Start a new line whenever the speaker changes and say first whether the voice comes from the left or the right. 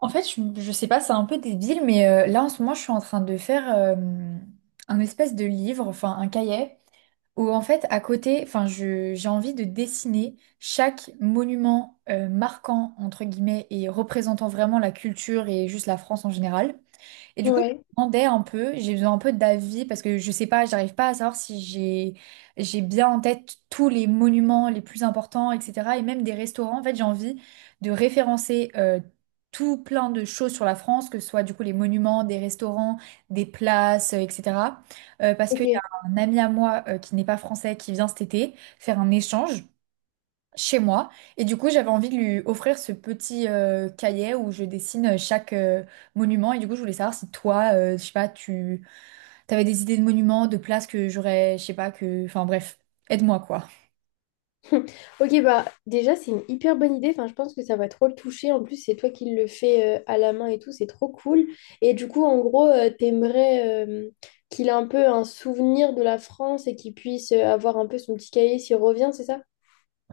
right: En fait, je sais pas, c'est un peu débile, mais là en ce moment, je suis en train de faire un espèce de livre, enfin un cahier, où en fait, à côté, enfin, j'ai envie de dessiner chaque monument marquant, entre guillemets, et représentant vraiment la culture et juste la France en général. Et du coup, je
left: Ouais,
right: me demandais un peu, j'ai besoin un peu d'avis parce que je sais pas, j'arrive pas à savoir si j'ai bien en tête tous les monuments les plus importants, etc. Et même des restaurants. En fait, j'ai envie de référencer tout plein de choses sur la France, que ce soit du coup les monuments, des restaurants, des places, etc. Parce qu'il y a
left: ok.
right: un ami à moi qui n'est pas français qui vient cet été faire un échange chez moi. Et du coup, j'avais envie de lui offrir ce petit cahier où je dessine chaque monument. Et du coup, je voulais savoir si toi, je sais pas, tu avais des idées de monuments, de places que j'aurais, je sais pas, que... Enfin bref, aide-moi, quoi.
left: Ok, bah déjà, c'est une hyper bonne idée. Enfin, je pense que ça va trop le toucher. En plus, c'est toi qui le fais à la main et tout. C'est trop cool. Et du coup, en gros, t'aimerais qu'il ait un peu un souvenir de la France et qu'il puisse avoir un peu son petit cahier s'il revient, c'est ça?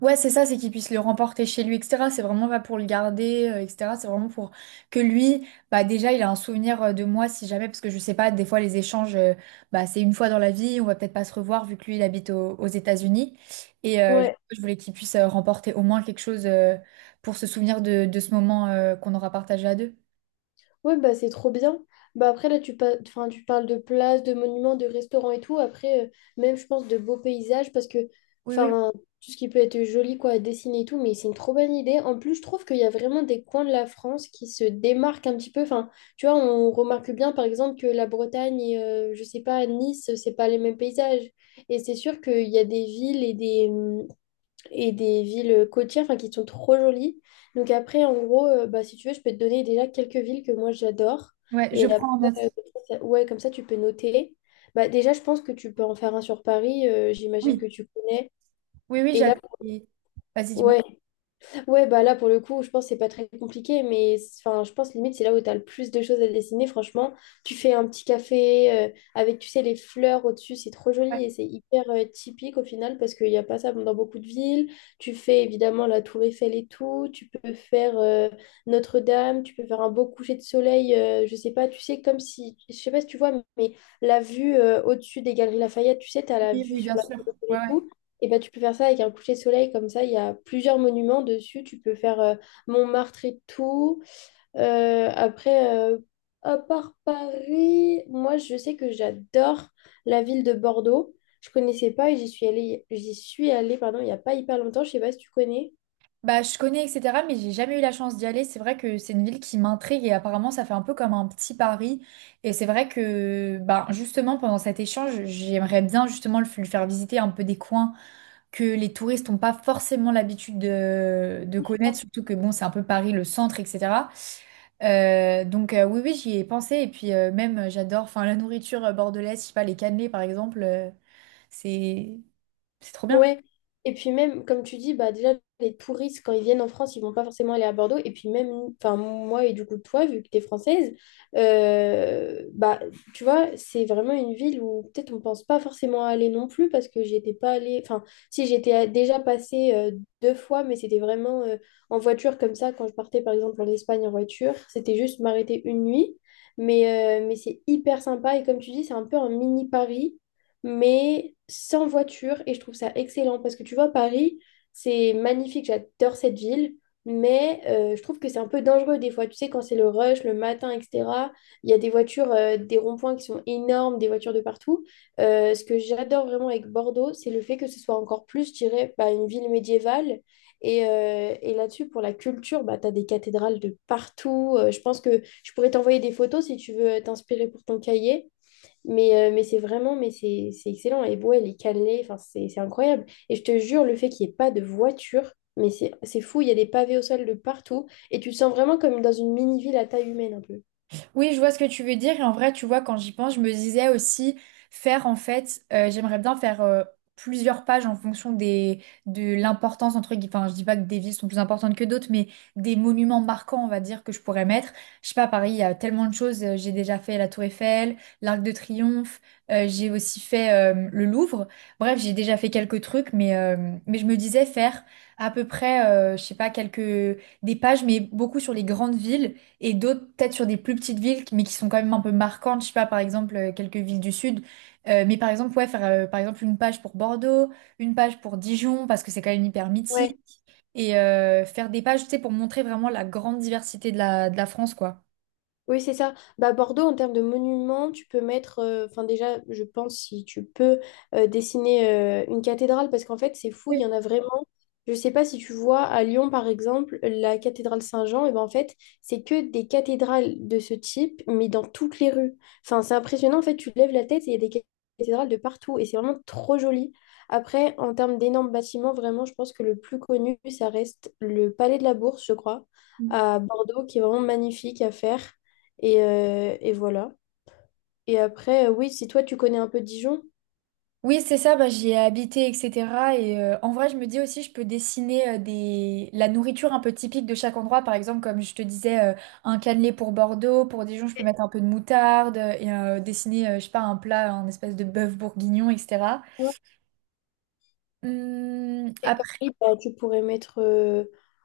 right: Ouais, c'est ça, c'est qu'il puisse le remporter chez lui, etc. C'est vraiment pas pour le garder, etc. C'est vraiment pour que lui, bah déjà, il a un souvenir de moi, si jamais, parce que je sais pas, des fois, les échanges, bah c'est une fois dans la vie, on va peut-être pas se revoir, vu que lui, il habite aux États-Unis. Et du coup, je voulais qu'il puisse remporter au moins quelque chose pour se souvenir de ce moment qu'on aura partagé à deux.
left: Ouais, bah c'est trop bien. Bah après, là, enfin, tu parles de places, de monuments, de restaurants et tout. Après, même, je pense, de beaux paysages parce que,
right: Oui, oui,
left: enfin, tout ce qui peut être joli, quoi, à dessiner et tout, mais c'est une trop bonne idée. En plus, je trouve qu'il y a vraiment des coins de la France qui se démarquent un petit peu. Enfin, tu vois, on remarque bien, par exemple, que la Bretagne et, je sais pas, Nice, c'est pas les mêmes paysages. Et c'est sûr qu'il y a des villes et des villes côtières enfin, qui sont trop jolies. Donc après, en gros, bah, si tu veux, je peux te donner déjà quelques villes que moi j'adore.
right: ouais, je
left: Et après,
right: prends en note.
left: comme ça, tu peux noter. Bah, déjà, je pense que tu peux en faire un sur Paris. J'imagine que
right: Oui,
left: tu connais.
right: oui, oui,
left: Et là,
right: j'avais. Vas-y, dis-moi.
left: ouais, ouais, bah là, pour le coup, je pense que c'est pas très compliqué, enfin, je pense limite c'est là où tu as le plus de choses à dessiner. Franchement, tu fais un petit café avec, tu sais, les fleurs au-dessus, c'est trop joli et c'est hyper typique au final parce qu'il n'y a pas ça dans beaucoup de villes. Tu fais évidemment la Tour Eiffel et tout, tu peux faire Notre-Dame, tu peux faire un beau coucher de soleil, je sais pas, tu sais, comme si, je sais pas si tu vois, mais la vue au-dessus des Galeries Lafayette, tu sais, tu as la
right: Oui,
left: vue
right: oui,
left: sur
right: bien
left: la
right: sûr.
left: Tour Eiffel
right: Ouais,
left: et
right: ouais.
left: tout. Et ben, tu peux faire ça avec un coucher de soleil, comme ça, il y a plusieurs monuments dessus. Tu peux faire Montmartre et tout. Euh, après, euh, à part Paris, moi, je sais que j'adore la ville de Bordeaux. Je connaissais pas et j'y suis allée, pardon, il n'y a pas hyper longtemps. Je sais pas si tu connais.
right: Bah, je connais, etc., mais j'ai jamais eu la chance d'y aller. C'est vrai que c'est une ville qui m'intrigue et apparemment, ça fait un peu comme un petit Paris. Et c'est vrai que, bah, justement, pendant cet échange, j'aimerais bien justement le lui faire visiter un peu des coins que les touristes n'ont pas forcément l'habitude de connaître, surtout que, bon, c'est un peu Paris, le centre, etc. Donc, oui, oui, j'y ai pensé. Et puis, même, j'adore, enfin, la nourriture bordelaise, je sais pas, les cannelés, par exemple, c'est c'est trop bien.
left: Ouais. Et puis même, comme tu dis, bah déjà, les touristes, quand ils viennent en France, ils vont pas forcément aller à Bordeaux. Et puis même, enfin, moi et du coup toi, vu que tu es française, bah, tu vois, c'est vraiment une ville où peut-être on pense pas forcément aller non plus parce que j'y étais pas allée. Enfin, si déjà passée deux fois, mais c'était vraiment en voiture comme ça, quand je partais par exemple en Espagne en voiture, c'était juste m'arrêter une nuit. Mais c'est hyper sympa. Et comme tu dis, c'est un peu un mini Paris mais sans voiture. Et je trouve ça excellent parce que tu vois, Paris, c'est magnifique, j'adore cette ville, mais je trouve que c'est un peu dangereux des fois. Tu sais, quand c'est le rush, le matin, etc., il y a des voitures, des ronds-points qui sont énormes, des voitures de partout. Ce que j'adore vraiment avec Bordeaux, c'est le fait que ce soit encore plus, je dirais, bah, une ville médiévale. Et là-dessus, pour la culture, bah, tu as des cathédrales de partout. Je pense que je pourrais t'envoyer des photos si tu veux t'inspirer pour ton cahier. Mais c'est excellent. Et Bois, elle est cannelée, enfin, c'est incroyable. Et je te jure, le fait qu'il n'y ait pas de voiture, mais c'est fou, il y a des pavés au sol de partout. Et tu te sens vraiment comme dans une mini-ville à taille humaine un peu.
right: Oui, je vois ce que tu veux dire. Et en vrai, tu vois, quand j'y pense, je me disais aussi faire, en fait, j'aimerais bien faire plusieurs pages en fonction des, de l'importance, entre guillemets, enfin, je dis pas que des villes sont plus importantes que d'autres, mais des monuments marquants, on va dire, que je pourrais mettre. Je sais pas, à Paris, il y a tellement de choses. J'ai déjà fait la Tour Eiffel, l'Arc de Triomphe, j'ai aussi fait le Louvre. Bref, j'ai déjà fait quelques trucs, mais mais je me disais faire à peu près, je sais pas, quelques, des pages, mais beaucoup sur les grandes villes et d'autres, peut-être sur des plus petites villes, mais qui sont quand même un peu marquantes. Je sais pas, par exemple, quelques villes du sud. Mais par exemple, ouais, faire par exemple une page pour Bordeaux, une page pour Dijon, parce que c'est quand même hyper
left: Ouais.
right: mythique. Et faire des pages, tu sais, pour montrer vraiment la grande diversité de de la France, quoi.
left: Oui, c'est ça. Bah, Bordeaux, en termes de monuments, tu peux mettre, enfin déjà, je pense si tu peux dessiner une cathédrale, parce qu'en fait, c'est fou, il y en a vraiment. Je sais pas si tu vois à Lyon, par exemple, la cathédrale Saint-Jean, et ben en fait, c'est que des cathédrales de ce type, mais dans toutes les rues. Enfin, c'est impressionnant, en fait, tu lèves la tête et il y a des cathédrales de partout, et c'est vraiment trop joli. Après, en termes d'énormes bâtiments, vraiment, je pense que le plus connu, ça reste le Palais de la Bourse, je crois,
right: Oui.
left: à Bordeaux, qui est vraiment magnifique à faire. Et voilà. Et après, oui, si toi, tu connais un peu Dijon.
right: Oui, c'est ça, bah, j'y ai habité, etc. Et en vrai, je me dis aussi, je peux dessiner des... la nourriture un peu typique de chaque endroit. Par exemple, comme je te disais, un cannelé pour Bordeaux, pour Dijon, je peux mettre un peu de moutarde et dessiner, je sais pas, un plat, un espèce de bœuf bourguignon, etc.
left: Ouais.
right: Hum.
left: Et pareil, bah, tu pourrais mettre.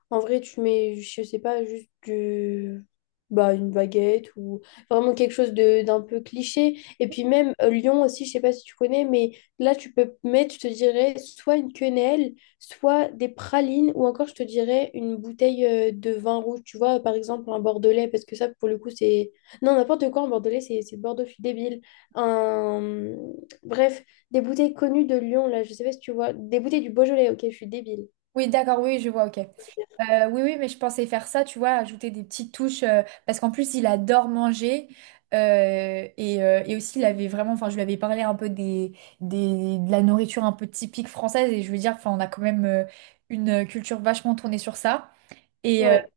left: En vrai, tu mets, je sais pas, bah, une baguette ou vraiment quelque chose de d'un peu cliché. Et puis même Lyon aussi, je sais pas si tu connais, mais là, tu peux mettre, je te dirais, soit une quenelle, soit des pralines, ou encore, je te dirais, une bouteille de vin rouge. Tu vois, par exemple, un bordelais, parce que ça, pour le coup, c'est. Non, n'importe quoi, un bordelais, c'est Bordeaux, je suis débile. Un... Bref. Des bouteilles connues de Lyon, là, je sais pas si tu vois. Des bouteilles du Beaujolais, ok, je suis débile.
right: Oui, d'accord, oui, je vois, ok. Oui, oui, mais je pensais faire ça, tu vois, ajouter des petites touches, parce qu'en plus, il adore manger, et et aussi, il avait vraiment, enfin, je lui avais parlé un peu des, de la nourriture un peu typique française, et je veux dire, enfin, on a quand même une culture vachement tournée sur ça. Et
left: Ouais,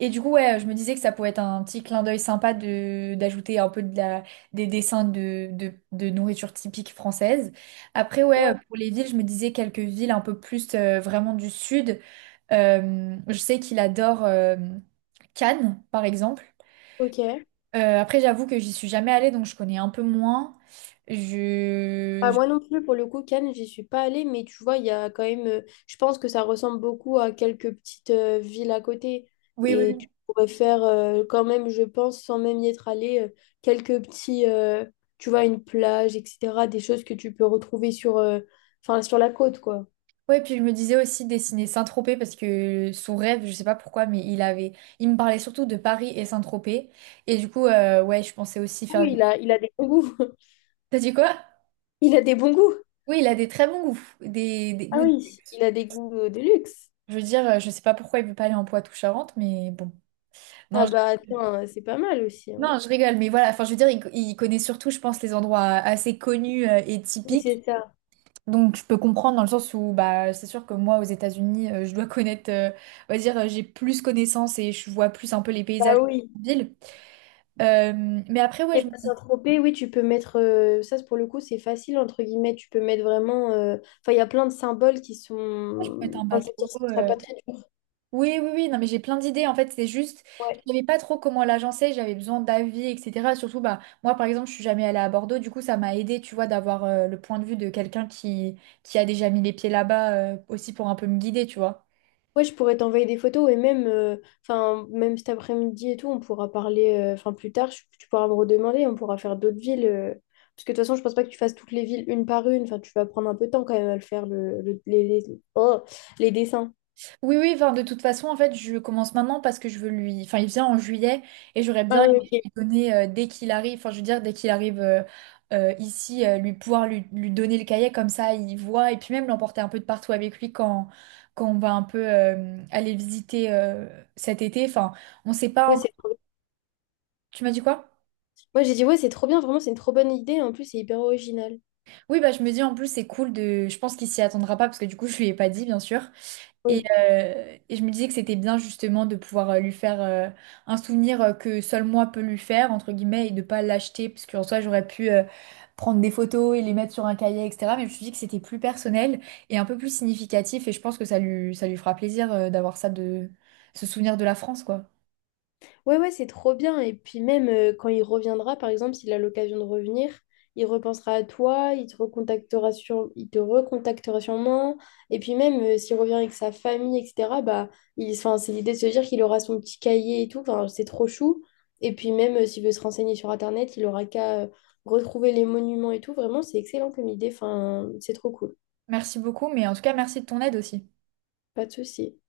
right: et du coup, ouais, je me disais que ça pouvait être un petit clin d'œil sympa d'ajouter un peu de des dessins de nourriture typique française. Après, ouais,
left: ouais,
right: pour les villes, je me disais quelques villes un peu plus vraiment du sud. Je sais qu'il adore Cannes, par exemple.
left: ok.
right: Après, j'avoue que j'y suis jamais allée, donc je connais un peu moins. Je...
left: Ah,
right: je-
left: moi non plus, pour le coup, Cannes, j'y suis pas allée, mais tu vois, il y a quand même. Je pense que ça ressemble beaucoup à quelques petites villes à côté.
right: Oui, oui,
left: Et tu
right: oui.
left: pourrais faire, quand même, je pense, sans même y être allée, quelques petits. Tu vois, une plage, etc. Des choses que tu peux retrouver sur, enfin, sur la côte, quoi.
right: Ouais, puis je me disais aussi dessiner Saint-Tropez parce que son rêve, je sais pas pourquoi, mais il avait, il me parlait surtout de Paris et Saint-Tropez. Et du coup, ouais, je pensais aussi faire.
left: Oui, il a des bons goûts.
right: T'as dit quoi?
left: Il a des bons goûts.
right: Oui, il a des très bons goûts. Des
left: Ah
right: goûts.
left: oui, il a des goûts de luxe.
right: Je veux dire, je sais pas pourquoi il veut pas aller en Poitou-Charentes, mais bon. Non.
left: Ah bah attends, c'est pas mal aussi. Hein.
right: Non, je rigole, mais voilà, enfin, je veux dire, il, il connaît surtout, je pense, les endroits assez connus et
left: Oui,
right: typiques.
left: c'est ça.
right: Donc, je peux comprendre dans le sens où, bah, c'est sûr que moi, aux États-Unis, je dois connaître, on va dire, j'ai plus connaissance et je vois plus un peu les
left: Bah
right: paysages
left: oui.
right: de la ville. Mais après, ouais,
left: Et
right: je me
left: bah
right: dis,
left: Saint-Tropez, oui, tu peux mettre, pour le coup c'est facile entre guillemets, tu peux mettre vraiment, enfin il y a plein de symboles qui sont,
right: je peux être un
left: enfin, je veux dire,
right: bateau.
left: ce sera pas très dur.
right: Oui, oui, oui, non, mais j'ai plein d'idées. En fait, c'est juste,
left: Ouais.
right: je savais pas trop comment l'agencer, j'avais besoin d'avis, etc. Surtout, bah, moi, par exemple, je suis jamais allée à Bordeaux, du coup, ça m'a aidé, tu vois, d'avoir le point de vue de quelqu'un qui a déjà mis les pieds là-bas, aussi pour un peu me guider, tu vois.
left: Ouais, je pourrais t'envoyer des photos et même, enfin, même cet après-midi et tout, on pourra parler, enfin plus tard, tu pourras me redemander, on pourra faire d'autres villes, parce que de toute façon je pense pas que tu fasses toutes les villes une par une, enfin tu vas prendre un peu de temps quand même à le faire, oh, les dessins.
right: Oui, oui, enfin, de toute façon, en fait, je commence maintenant parce que je veux lui. Enfin, il vient en juillet et j'aurais
left: Ah
right: bien
left: oui,
right: aimé
left: ok.
right: lui donner dès qu'il arrive, enfin, je veux dire, dès qu'il arrive ici, lui pouvoir lui donner le cahier comme ça, il voit et puis même l'emporter un peu de partout avec lui quand, quand on va un peu aller visiter cet été. Enfin, on sait pas
left: Ouais,
right: encore.
left: c'est
right: Tu m'as dit quoi?
left: Moi, j'ai dit, ouais, c'est trop bien, vraiment, c'est une trop bonne idée. En plus, c'est hyper original.
right: Oui, bah, je me dis en plus, c'est cool de. Je pense qu'il s'y attendra pas parce que du coup, je lui ai pas dit, bien sûr. Et,
left: Oui.
right: euh, et je me disais que c'était bien justement de pouvoir lui faire un souvenir que seul moi peux lui faire, entre guillemets, et de pas l'acheter, parce qu'en soi j'aurais pu prendre des photos et les mettre sur un cahier, etc. Mais je me suis dit que c'était plus personnel et un peu plus significatif, et je pense que ça lui fera plaisir d'avoir ça de ce souvenir de la France, quoi.
left: Ouais, ouais, c'est trop bien. Et puis, même quand il reviendra, par exemple, s'il a l'occasion de revenir, il repensera à toi, il te recontactera sûrement. Et puis, même s'il revient avec sa famille, etc., enfin, c'est l'idée de se dire qu'il aura son petit cahier et tout. Enfin, c'est trop chou. Et puis, même s'il veut se renseigner sur Internet, il aura qu'à retrouver les monuments et tout. Vraiment, c'est excellent comme idée. Enfin, c'est trop cool.
right: Merci beaucoup, mais en tout cas merci de ton aide aussi.
left: Pas de souci.